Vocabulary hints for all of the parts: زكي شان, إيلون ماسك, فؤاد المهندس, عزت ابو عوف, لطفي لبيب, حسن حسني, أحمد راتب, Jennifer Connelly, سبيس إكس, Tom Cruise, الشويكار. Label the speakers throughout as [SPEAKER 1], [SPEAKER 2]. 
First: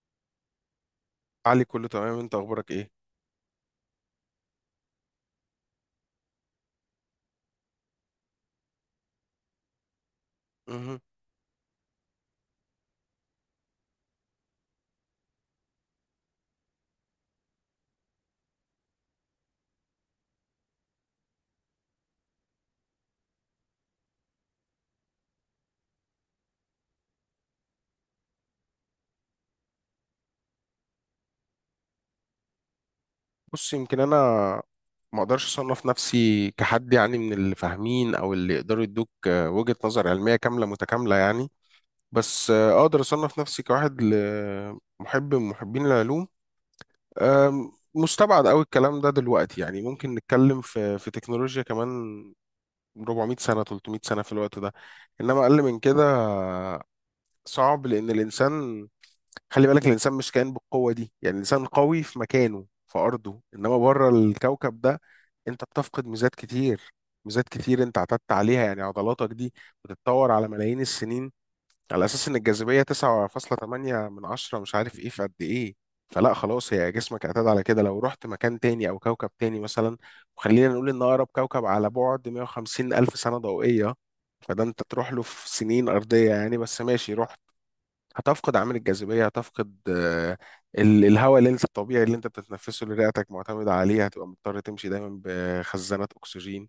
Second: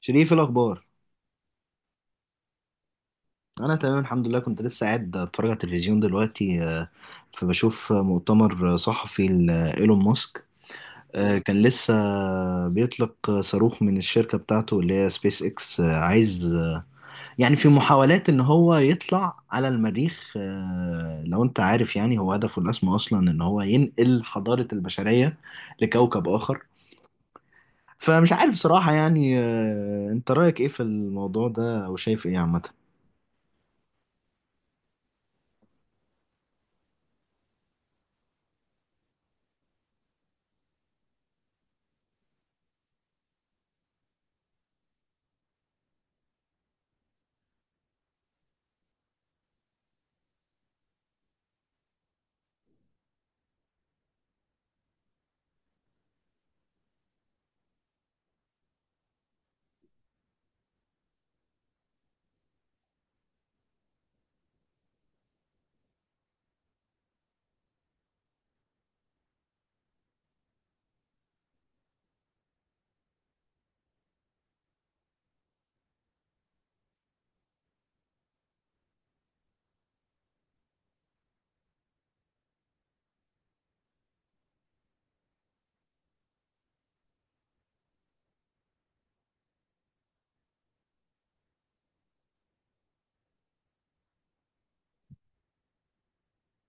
[SPEAKER 1] شريف الأخبار.
[SPEAKER 2] علي، كله تمام؟ انت اخبارك ايه؟
[SPEAKER 1] أنا تمام الحمد لله، كنت لسه قاعد أتفرج على التلفزيون دلوقتي. فبشوف مؤتمر صحفي لإيلون ماسك.
[SPEAKER 2] مهم.
[SPEAKER 1] كان لسه بيطلق صاروخ من الشركة بتاعته اللي هي سبيس إكس. عايز يعني في محاولات إن هو يطلع على المريخ. لو أنت عارف، يعني هو هدفه الأسمى أصلا إن هو ينقل حضارة البشرية لكوكب آخر. فمش عارف صراحة، أنت رأيك إيه في الموضوع ده، أو شايف إيه عامة؟
[SPEAKER 2] بص، يمكن انا ما اقدرش اصنف نفسي كحد، يعني من اللي فاهمين او اللي يقدروا يدوك وجهة نظر علمية كاملة متكاملة، يعني. بس اقدر اصنف نفسي كواحد محب من محبين العلوم. مستبعد قوي الكلام ده دلوقتي، يعني ممكن نتكلم في تكنولوجيا كمان 400 سنة، 300 سنة في الوقت ده. انما اقل من كده صعب، لان الانسان، خلي بالك الانسان مش كائن بالقوه دي، يعني الانسان قوي في مكانه في ارضه، انما بره الكوكب ده انت بتفقد ميزات كتير، ميزات كتير انت اعتدت عليها، يعني عضلاتك دي بتتطور على ملايين السنين على اساس ان الجاذبيه 9.8 من 10، مش عارف ايه في قد ايه. فلا خلاص، هي جسمك اعتاد على كده. لو رحت مكان تاني او كوكب تاني مثلا، وخلينا نقول ان اقرب كوكب على بعد 150 الف سنه ضوئيه، فده انت تروح له في سنين ارضيه، يعني بس ماشي روح. هتفقد عامل الجاذبية، هتفقد الهواء اللي انت الطبيعي اللي انت بتتنفسه اللي رئتك معتمدة عليه، هتبقى مضطر تمشي دايما بخزانات أكسجين.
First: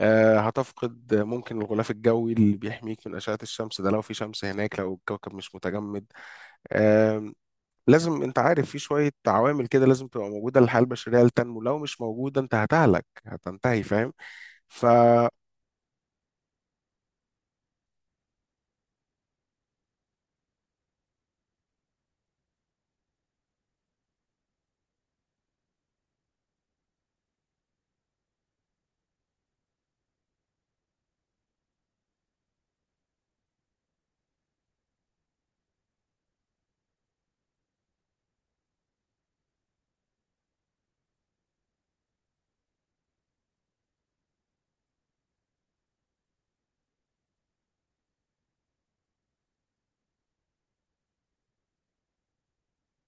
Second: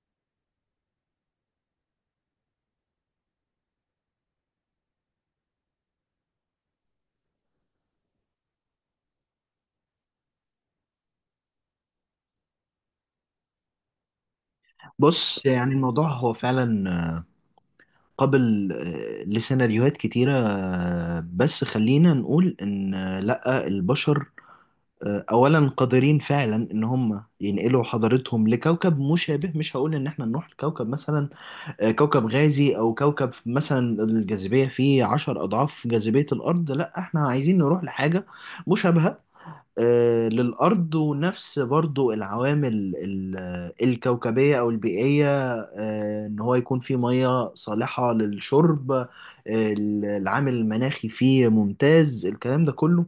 [SPEAKER 2] هتفقد ممكن الغلاف الجوي اللي بيحميك من أشعة الشمس ده، لو في شمس هناك، لو الكوكب مش متجمد. آم، لازم انت عارف في شوية عوامل كده لازم تبقى موجودة للحياة البشرية لتنمو، لو مش موجودة انت هتهلك هتنتهي، فاهم؟ ف
[SPEAKER 1] بص، يعني الموضوع هو فعلا قابل لسيناريوهات كتيرة. بس خلينا نقول إن لأ، البشر أولا قادرين فعلا إن هم ينقلوا حضارتهم لكوكب مشابه. مش هقول إن إحنا نروح لكوكب مثلا كوكب غازي، أو كوكب مثلا الجاذبية فيه عشر أضعاف جاذبية الأرض. لأ، إحنا عايزين نروح لحاجة مشابهة للأرض، ونفس برضو العوامل الكوكبية أو البيئية. إن هو يكون فيه مية صالحة للشرب. العامل المناخي فيه ممتاز، الكلام ده كله.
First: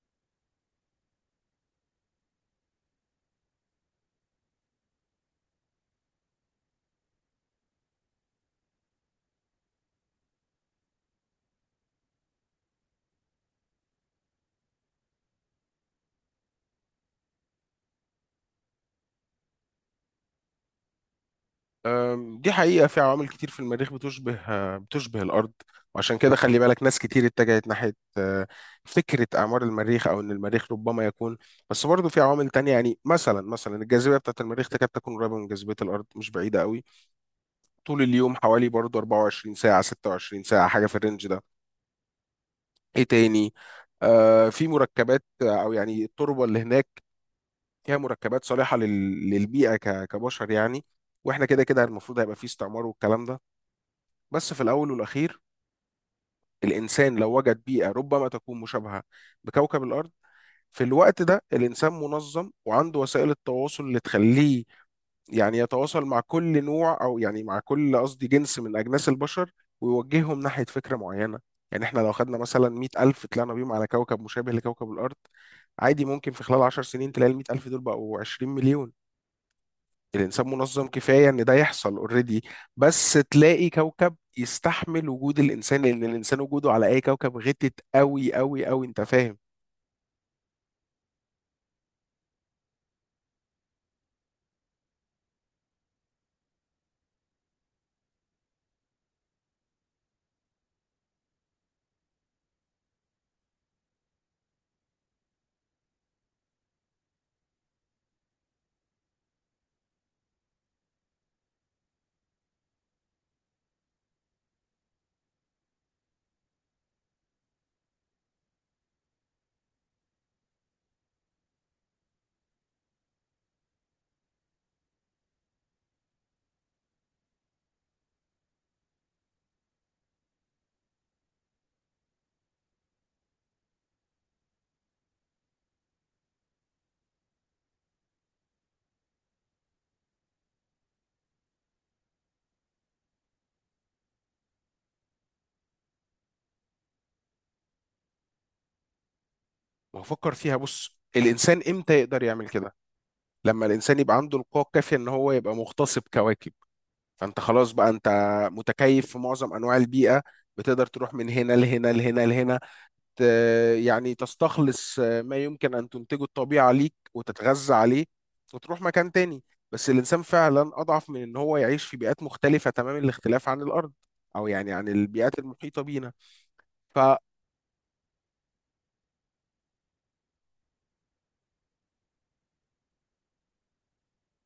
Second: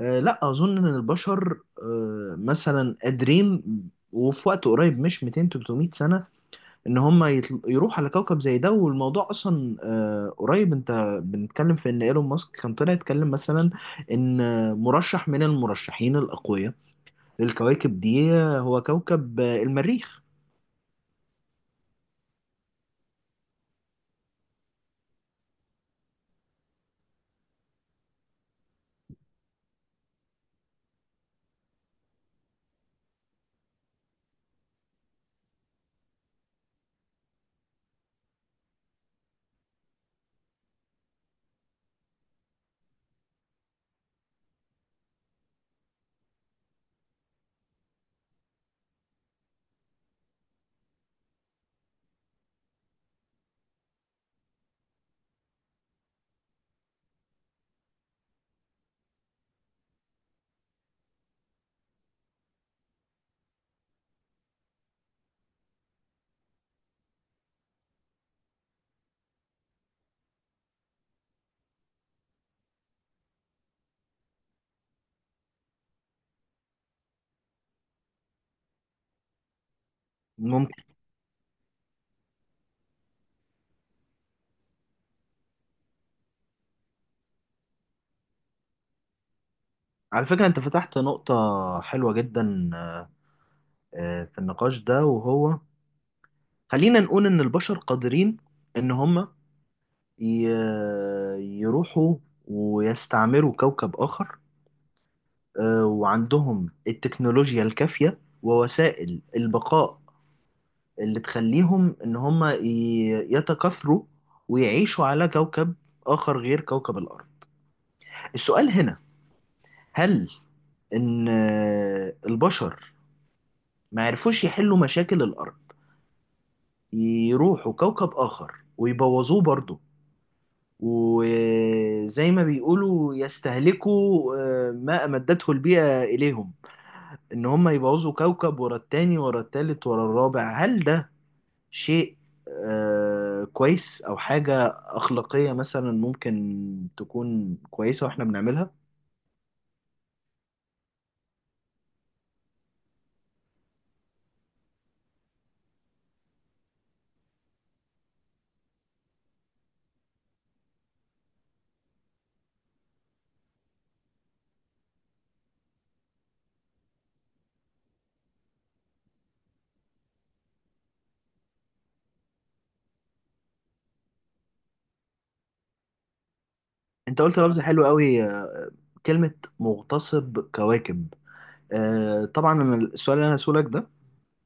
[SPEAKER 1] لا أظن إن البشر مثلا قادرين، وفي وقت قريب مش 200 300 سنة، إن هم يروحوا على كوكب زي ده. والموضوع أصلا قريب. أنت بنتكلم في إن إيلون ماسك كان طلع يتكلم، مثلا إن مرشح من المرشحين الأقوياء الكواكب دي هو كوكب المريخ.
[SPEAKER 2] أم، دي حقيقة في عوامل كتير في المريخ بتشبه الأرض. وعشان كده خلي بالك ناس كتير اتجهت ناحية فكرة أعمار المريخ أو إن المريخ ربما يكون. بس برضه في عوامل تانية، يعني مثلا الجاذبية بتاعة المريخ تكاد تكون قريبة من جاذبية الأرض، مش بعيدة قوي. طول اليوم حوالي برضه 24 ساعة، 26 ساعة، حاجة في الرينج ده. إيه تاني؟ في مركبات أو يعني التربة اللي هناك فيها مركبات صالحة للبيئة كبشر، يعني. واحنا كده كده المفروض هيبقى في استعمار والكلام ده. بس في الأول والأخير، الإنسان لو وجد بيئة ربما تكون مشابهة بكوكب الأرض، في الوقت ده الإنسان منظم وعنده وسائل التواصل اللي تخليه يعني يتواصل مع كل نوع أو يعني مع كل، قصدي، جنس من أجناس البشر، ويوجههم ناحية فكرة معينة. يعني إحنا لو خدنا مثلا 100,000 ألف طلعنا بيهم على كوكب مشابه لكوكب الأرض، عادي ممكن في خلال 10 سنين تلاقي ال 100,000 ألف دول بقوا 20 مليون. الانسان
[SPEAKER 1] ممكن.
[SPEAKER 2] منظم كفايه ان ده يحصل اوريدي. بس تلاقي كوكب يستحمل وجود الانسان، لان الانسان وجوده على اي كوكب غتت قوي قوي قوي، انت فاهم؟
[SPEAKER 1] على فكرة، انت فتحت نقطة حلوة جدا في النقاش ده، وهو: خلينا نقول ان البشر قادرين ان هم ي- يروحوا ويستعمروا كوكب اخر، وعندهم التكنولوجيا الكافية ووسائل البقاء اللي تخليهم ان هم يتكاثروا ويعيشوا على كوكب اخر غير كوكب الارض. السؤال هنا، هل ان البشر ما عرفوش يحلوا مشاكل الارض يروحوا كوكب اخر ويبوظوه برضه، وزي ما بيقولوا يستهلكوا ما امدته البيئة اليهم، ان هم يبوظوا كوكب ورا التاني ورا التالت ورا الرابع؟ هل ده شيء كويس، او حاجة اخلاقية مثلا ممكن تكون كويسة واحنا بنعملها؟
[SPEAKER 2] ما هو فكر فيها، بص الانسان امتى يقدر يعمل كده؟ لما الانسان يبقى عنده القوه الكافيه ان هو يبقى مغتصب كواكب. فانت خلاص بقى، انت متكيف في معظم انواع البيئه، بتقدر تروح من هنا لهنا لهنا لهنا. يعني تستخلص ما يمكن أن تنتجه الطبيعة ليك وتتغذى عليه، وتروح مكان تاني. بس الإنسان فعلا أضعف من إن هو يعيش في بيئات مختلفة تمام الاختلاف عن الأرض، أو يعني عن البيئات المحيطة بينا. ف
[SPEAKER 1] انت قلت لفظ حلو قوي كلمة مغتصب كواكب. طبعا أنا السؤال اللي انا هسألك ده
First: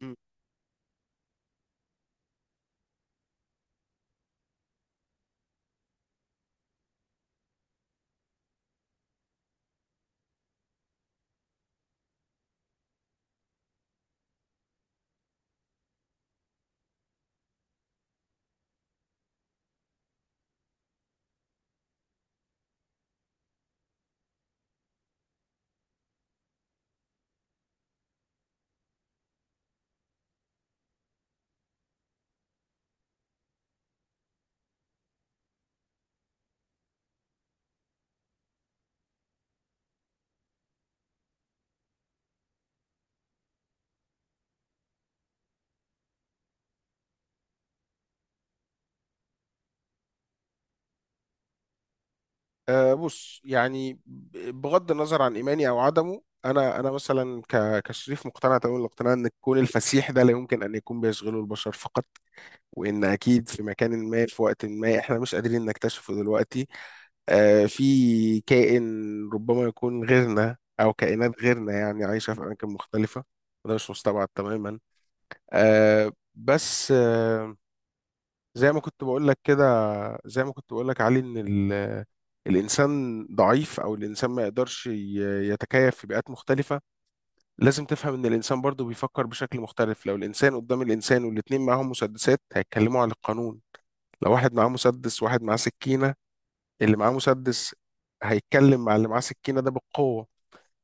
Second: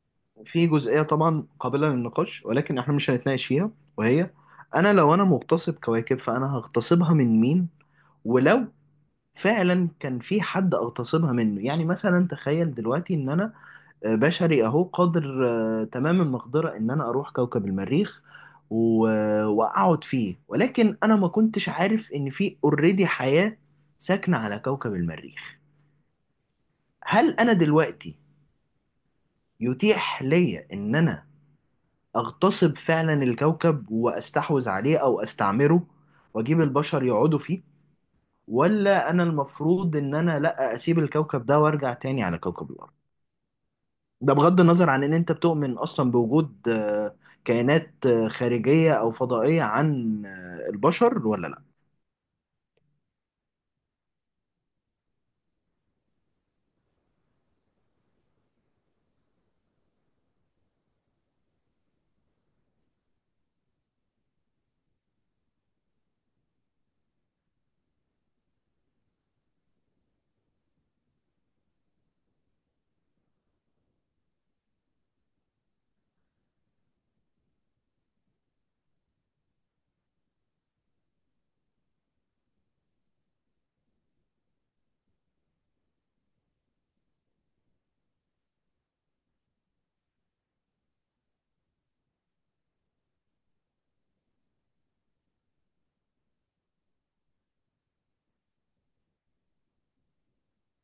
[SPEAKER 2] م،
[SPEAKER 1] في جزئيه طبعا قابله للنقاش، ولكن احنا مش هنتناقش فيها. وهي: انا لو انا مغتصب كواكب، فانا هغتصبها من مين؟ ولو فعلا كان في حد اغتصبها منه، يعني مثلا تخيل دلوقتي ان انا بشري اهو قادر تمام المقدره ان انا اروح كوكب المريخ واقعد فيه، ولكن انا ما كنتش عارف ان في اوريدي حياه ساكنه على كوكب المريخ. هل انا دلوقتي يتيح ليا ان انا اغتصب فعلا الكوكب واستحوذ عليه او استعمره، واجيب البشر يقعدوا فيه؟ ولا انا المفروض ان انا لا اسيب الكوكب ده وارجع تاني على كوكب الارض؟ ده بغض النظر عن ان انت بتؤمن اصلا بوجود كائنات خارجية او فضائية عن البشر ولا لا.
[SPEAKER 2] آه، بص، يعني بغض النظر عن إيماني أو عدمه، أنا مثلا كشريف مقتنع تمام الاقتناع إن الكون الفسيح ده لا يمكن أن يكون بيشغله البشر فقط، وإن أكيد في مكان ما، في وقت ما إحنا مش قادرين نكتشفه دلوقتي، في كائن ربما يكون غيرنا أو كائنات غيرنا يعني عايشة في أماكن مختلفة، وده مش مستبعد تماما. بس زي ما كنت بقول لك كده زي ما كنت بقول لك علي، إن الإنسان ضعيف، أو الإنسان ما يقدرش يتكيف في بيئات مختلفة. لازم تفهم إن الإنسان برضه بيفكر بشكل مختلف. لو الإنسان قدام الإنسان والاتنين معاهم مسدسات، هيتكلموا عن القانون. لو واحد معاه مسدس وواحد معاه سكينة، اللي معاه مسدس هيتكلم مع اللي معاه سكينة ده بالقوة.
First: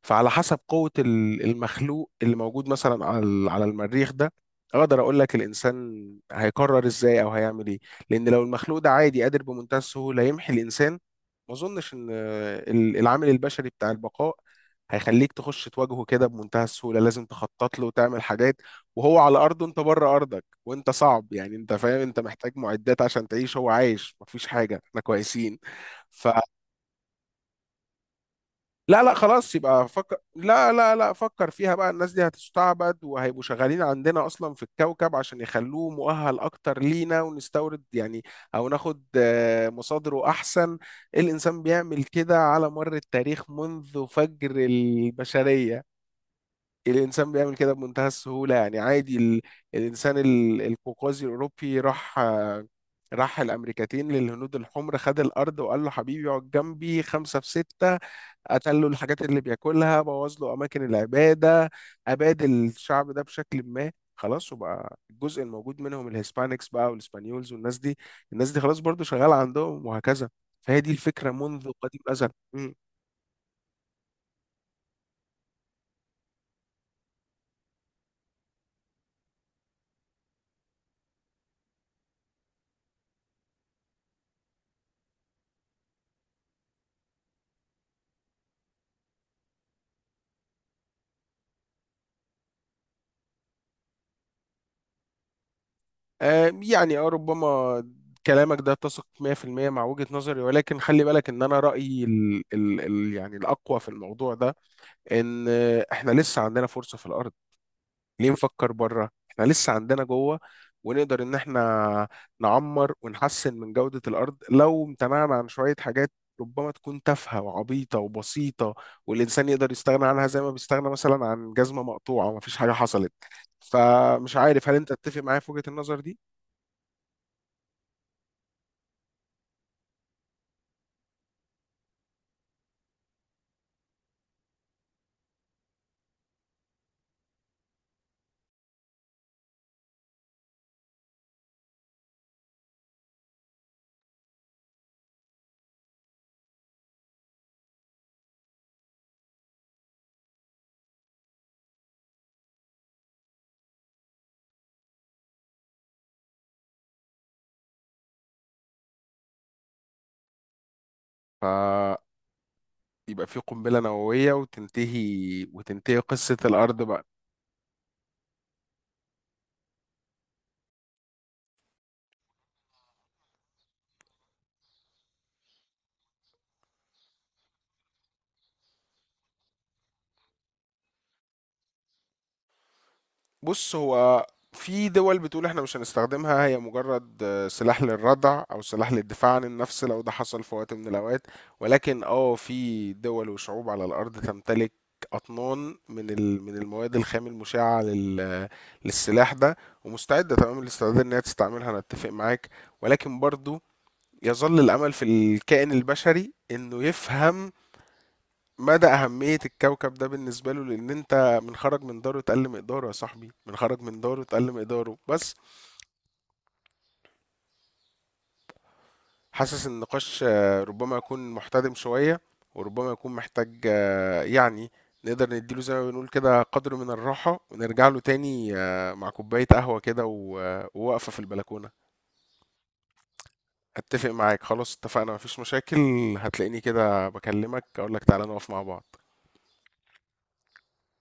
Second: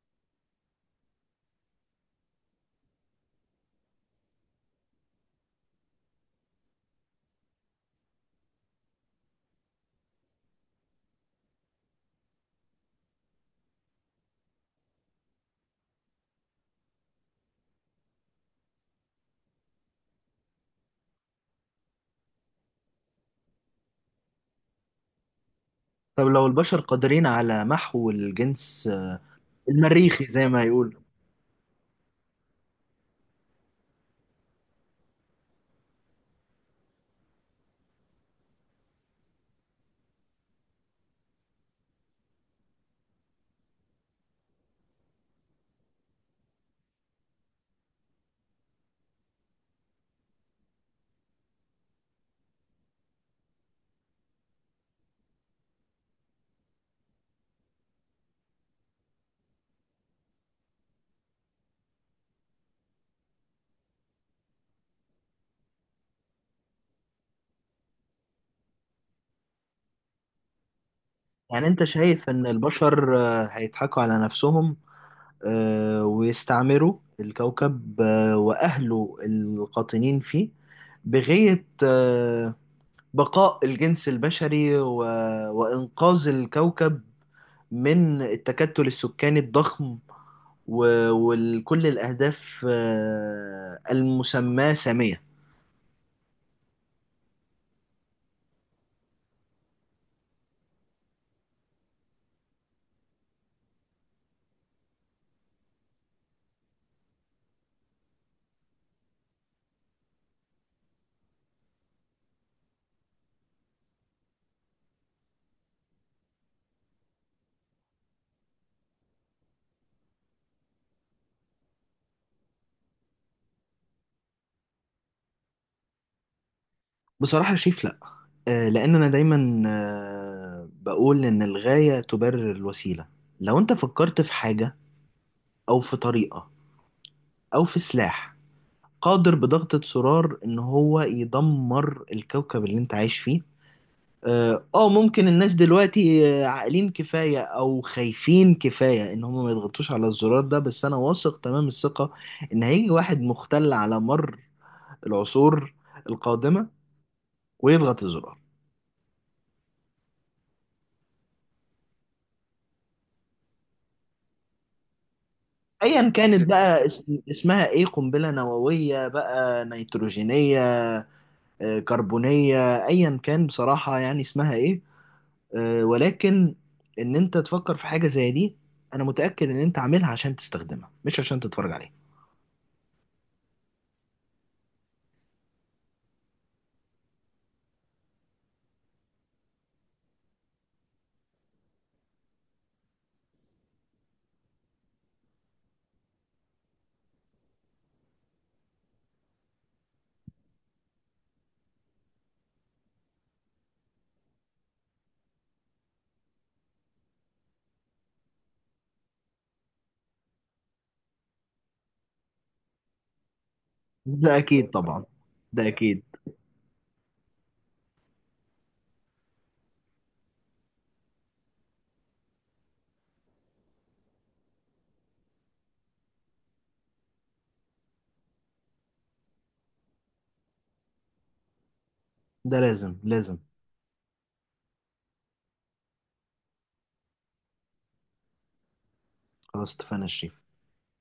[SPEAKER 2] فعلى حسب قوة المخلوق اللي موجود مثلا على على المريخ ده، اقدر اقول لك الانسان هيقرر ازاي او هيعمل ايه. لان لو المخلوق ده عادي قادر بمنتهى السهولة يمحي الانسان، ما اظنش ان العامل البشري بتاع البقاء هيخليك تخش تواجهه كده بمنتهى السهولة. لازم تخطط له وتعمل حاجات، وهو على أرضه، أنت بره أرضك. وأنت صعب، يعني أنت فاهم، أنت محتاج معدات عشان تعيش، هو عايش مفيش حاجة، إحنا كويسين.
[SPEAKER 1] طب
[SPEAKER 2] ف
[SPEAKER 1] لو البشر قادرين على محو الجنس
[SPEAKER 2] لا لا، خلاص يبقى فكر.
[SPEAKER 1] المريخي، زي ما
[SPEAKER 2] لا لا
[SPEAKER 1] يقول.
[SPEAKER 2] لا، فكر فيها بقى. الناس دي هتستعبد وهيبقوا شغالين عندنا اصلا في الكوكب عشان يخلوه مؤهل اكتر لينا، ونستورد يعني، او ناخد مصادره احسن. الانسان بيعمل كده على مر التاريخ منذ فجر البشرية. الانسان بيعمل كده بمنتهى السهولة، يعني عادي. الانسان القوقازي الاوروبي راح الامريكتين، للهنود الحمر، خد الارض وقال له حبيبي اقعد جنبي خمسة في ستة. قتل له الحاجات اللي بياكلها، بوظ له اماكن العباده، اباد الشعب ده بشكل ما، خلاص. وبقى الجزء الموجود منهم الهسبانكس بقى، والاسبانيولز، والناس دي. الناس دي خلاص برضو شغاله عندهم، وهكذا. فهي دي الفكره
[SPEAKER 1] يعني
[SPEAKER 2] منذ
[SPEAKER 1] انت
[SPEAKER 2] قديم الازل.
[SPEAKER 1] شايف ان
[SPEAKER 2] مم.
[SPEAKER 1] البشر هيضحكوا على نفسهم ويستعمروا الكوكب وأهله القاطنين فيه بغية بقاء الجنس البشري وإنقاذ الكوكب من التكتل السكاني الضخم، وكل الأهداف المسماة سامية.
[SPEAKER 2] ربما كلامك ده اتسق 100% مع وجهة نظري، ولكن خلي بالك ان انا رأيي ال يعني الاقوى في الموضوع ده، ان احنا لسه عندنا فرصة في الارض. ليه نفكر بره؟ احنا لسه عندنا جوه، ونقدر ان احنا نعمر ونحسن من جودة الارض لو امتنعنا عن شوية حاجات ربما تكون تافهة وعبيطة وبسيطة، والانسان يقدر يستغنى عنها زي ما بيستغنى مثلا عن جزمة مقطوعة ومفيش حاجة حصلت. فمش عارف، هل انت تتفق معايا في وجهة النظر دي؟
[SPEAKER 1] بصراحة شايف لأ. لأن أنا دايما بقول إن الغاية تبرر الوسيلة. لو أنت فكرت في حاجة، أو في طريقة، أو في سلاح قادر بضغطة زرار ان هو يدمر الكوكب اللي انت عايش فيه، اه، ممكن الناس دلوقتي عاقلين كفاية او خايفين كفاية ان هم ما يضغطوش على الزرار ده، بس انا واثق تمام الثقة ان هيجي واحد مختل على مر العصور القادمة ويضغط الزرار.
[SPEAKER 2] فيبقى في قنبلة نووية، وتنتهي
[SPEAKER 1] ايا
[SPEAKER 2] قصة
[SPEAKER 1] كانت
[SPEAKER 2] الارض
[SPEAKER 1] بقى
[SPEAKER 2] بقى.
[SPEAKER 1] اسمها ايه، قنبلة نووية بقى، نيتروجينية، كربونية، ايا كان بصراحة يعني اسمها ايه. ولكن ان انت تفكر في حاجه زي دي، انا متاكد ان انت عاملها عشان تستخدمها مش عشان تتفرج عليها.
[SPEAKER 2] بص هو في دول بتقول احنا مش هنستخدمها، هي مجرد سلاح للردع او سلاح للدفاع عن النفس لو ده حصل في وقت من الاوقات، ولكن في دول وشعوب على الارض تمتلك اطنان من من المواد الخام المشعه للسلاح ده، ومستعده تمام الاستعداد ان هي تستعملها. انا اتفق معاك، ولكن برضو يظل الامل في الكائن البشري انه يفهم مدى أهمية الكوكب ده بالنسبة له. لأن أنت، من خرج من داره اتقل مقداره، يا صاحبي من خرج من داره
[SPEAKER 1] ده
[SPEAKER 2] اتقل
[SPEAKER 1] اكيد
[SPEAKER 2] مقداره.
[SPEAKER 1] طبعا.
[SPEAKER 2] بس
[SPEAKER 1] ده اكيد.
[SPEAKER 2] حاسس إن النقاش ربما يكون محتدم شوية، وربما يكون محتاج يعني نقدر نديله زي ما بنقول كده قدر من الراحة، ونرجع له تاني مع كوباية قهوة كده ووقفة في البلكونة.
[SPEAKER 1] ده لازم لازم.
[SPEAKER 2] أتفق معاك، خلاص اتفقنا مفيش مشاكل. هتلاقيني كده بكلمك أقولك تعالى نقف مع بعض.
[SPEAKER 1] خلاص، اتفقنا يا شريف.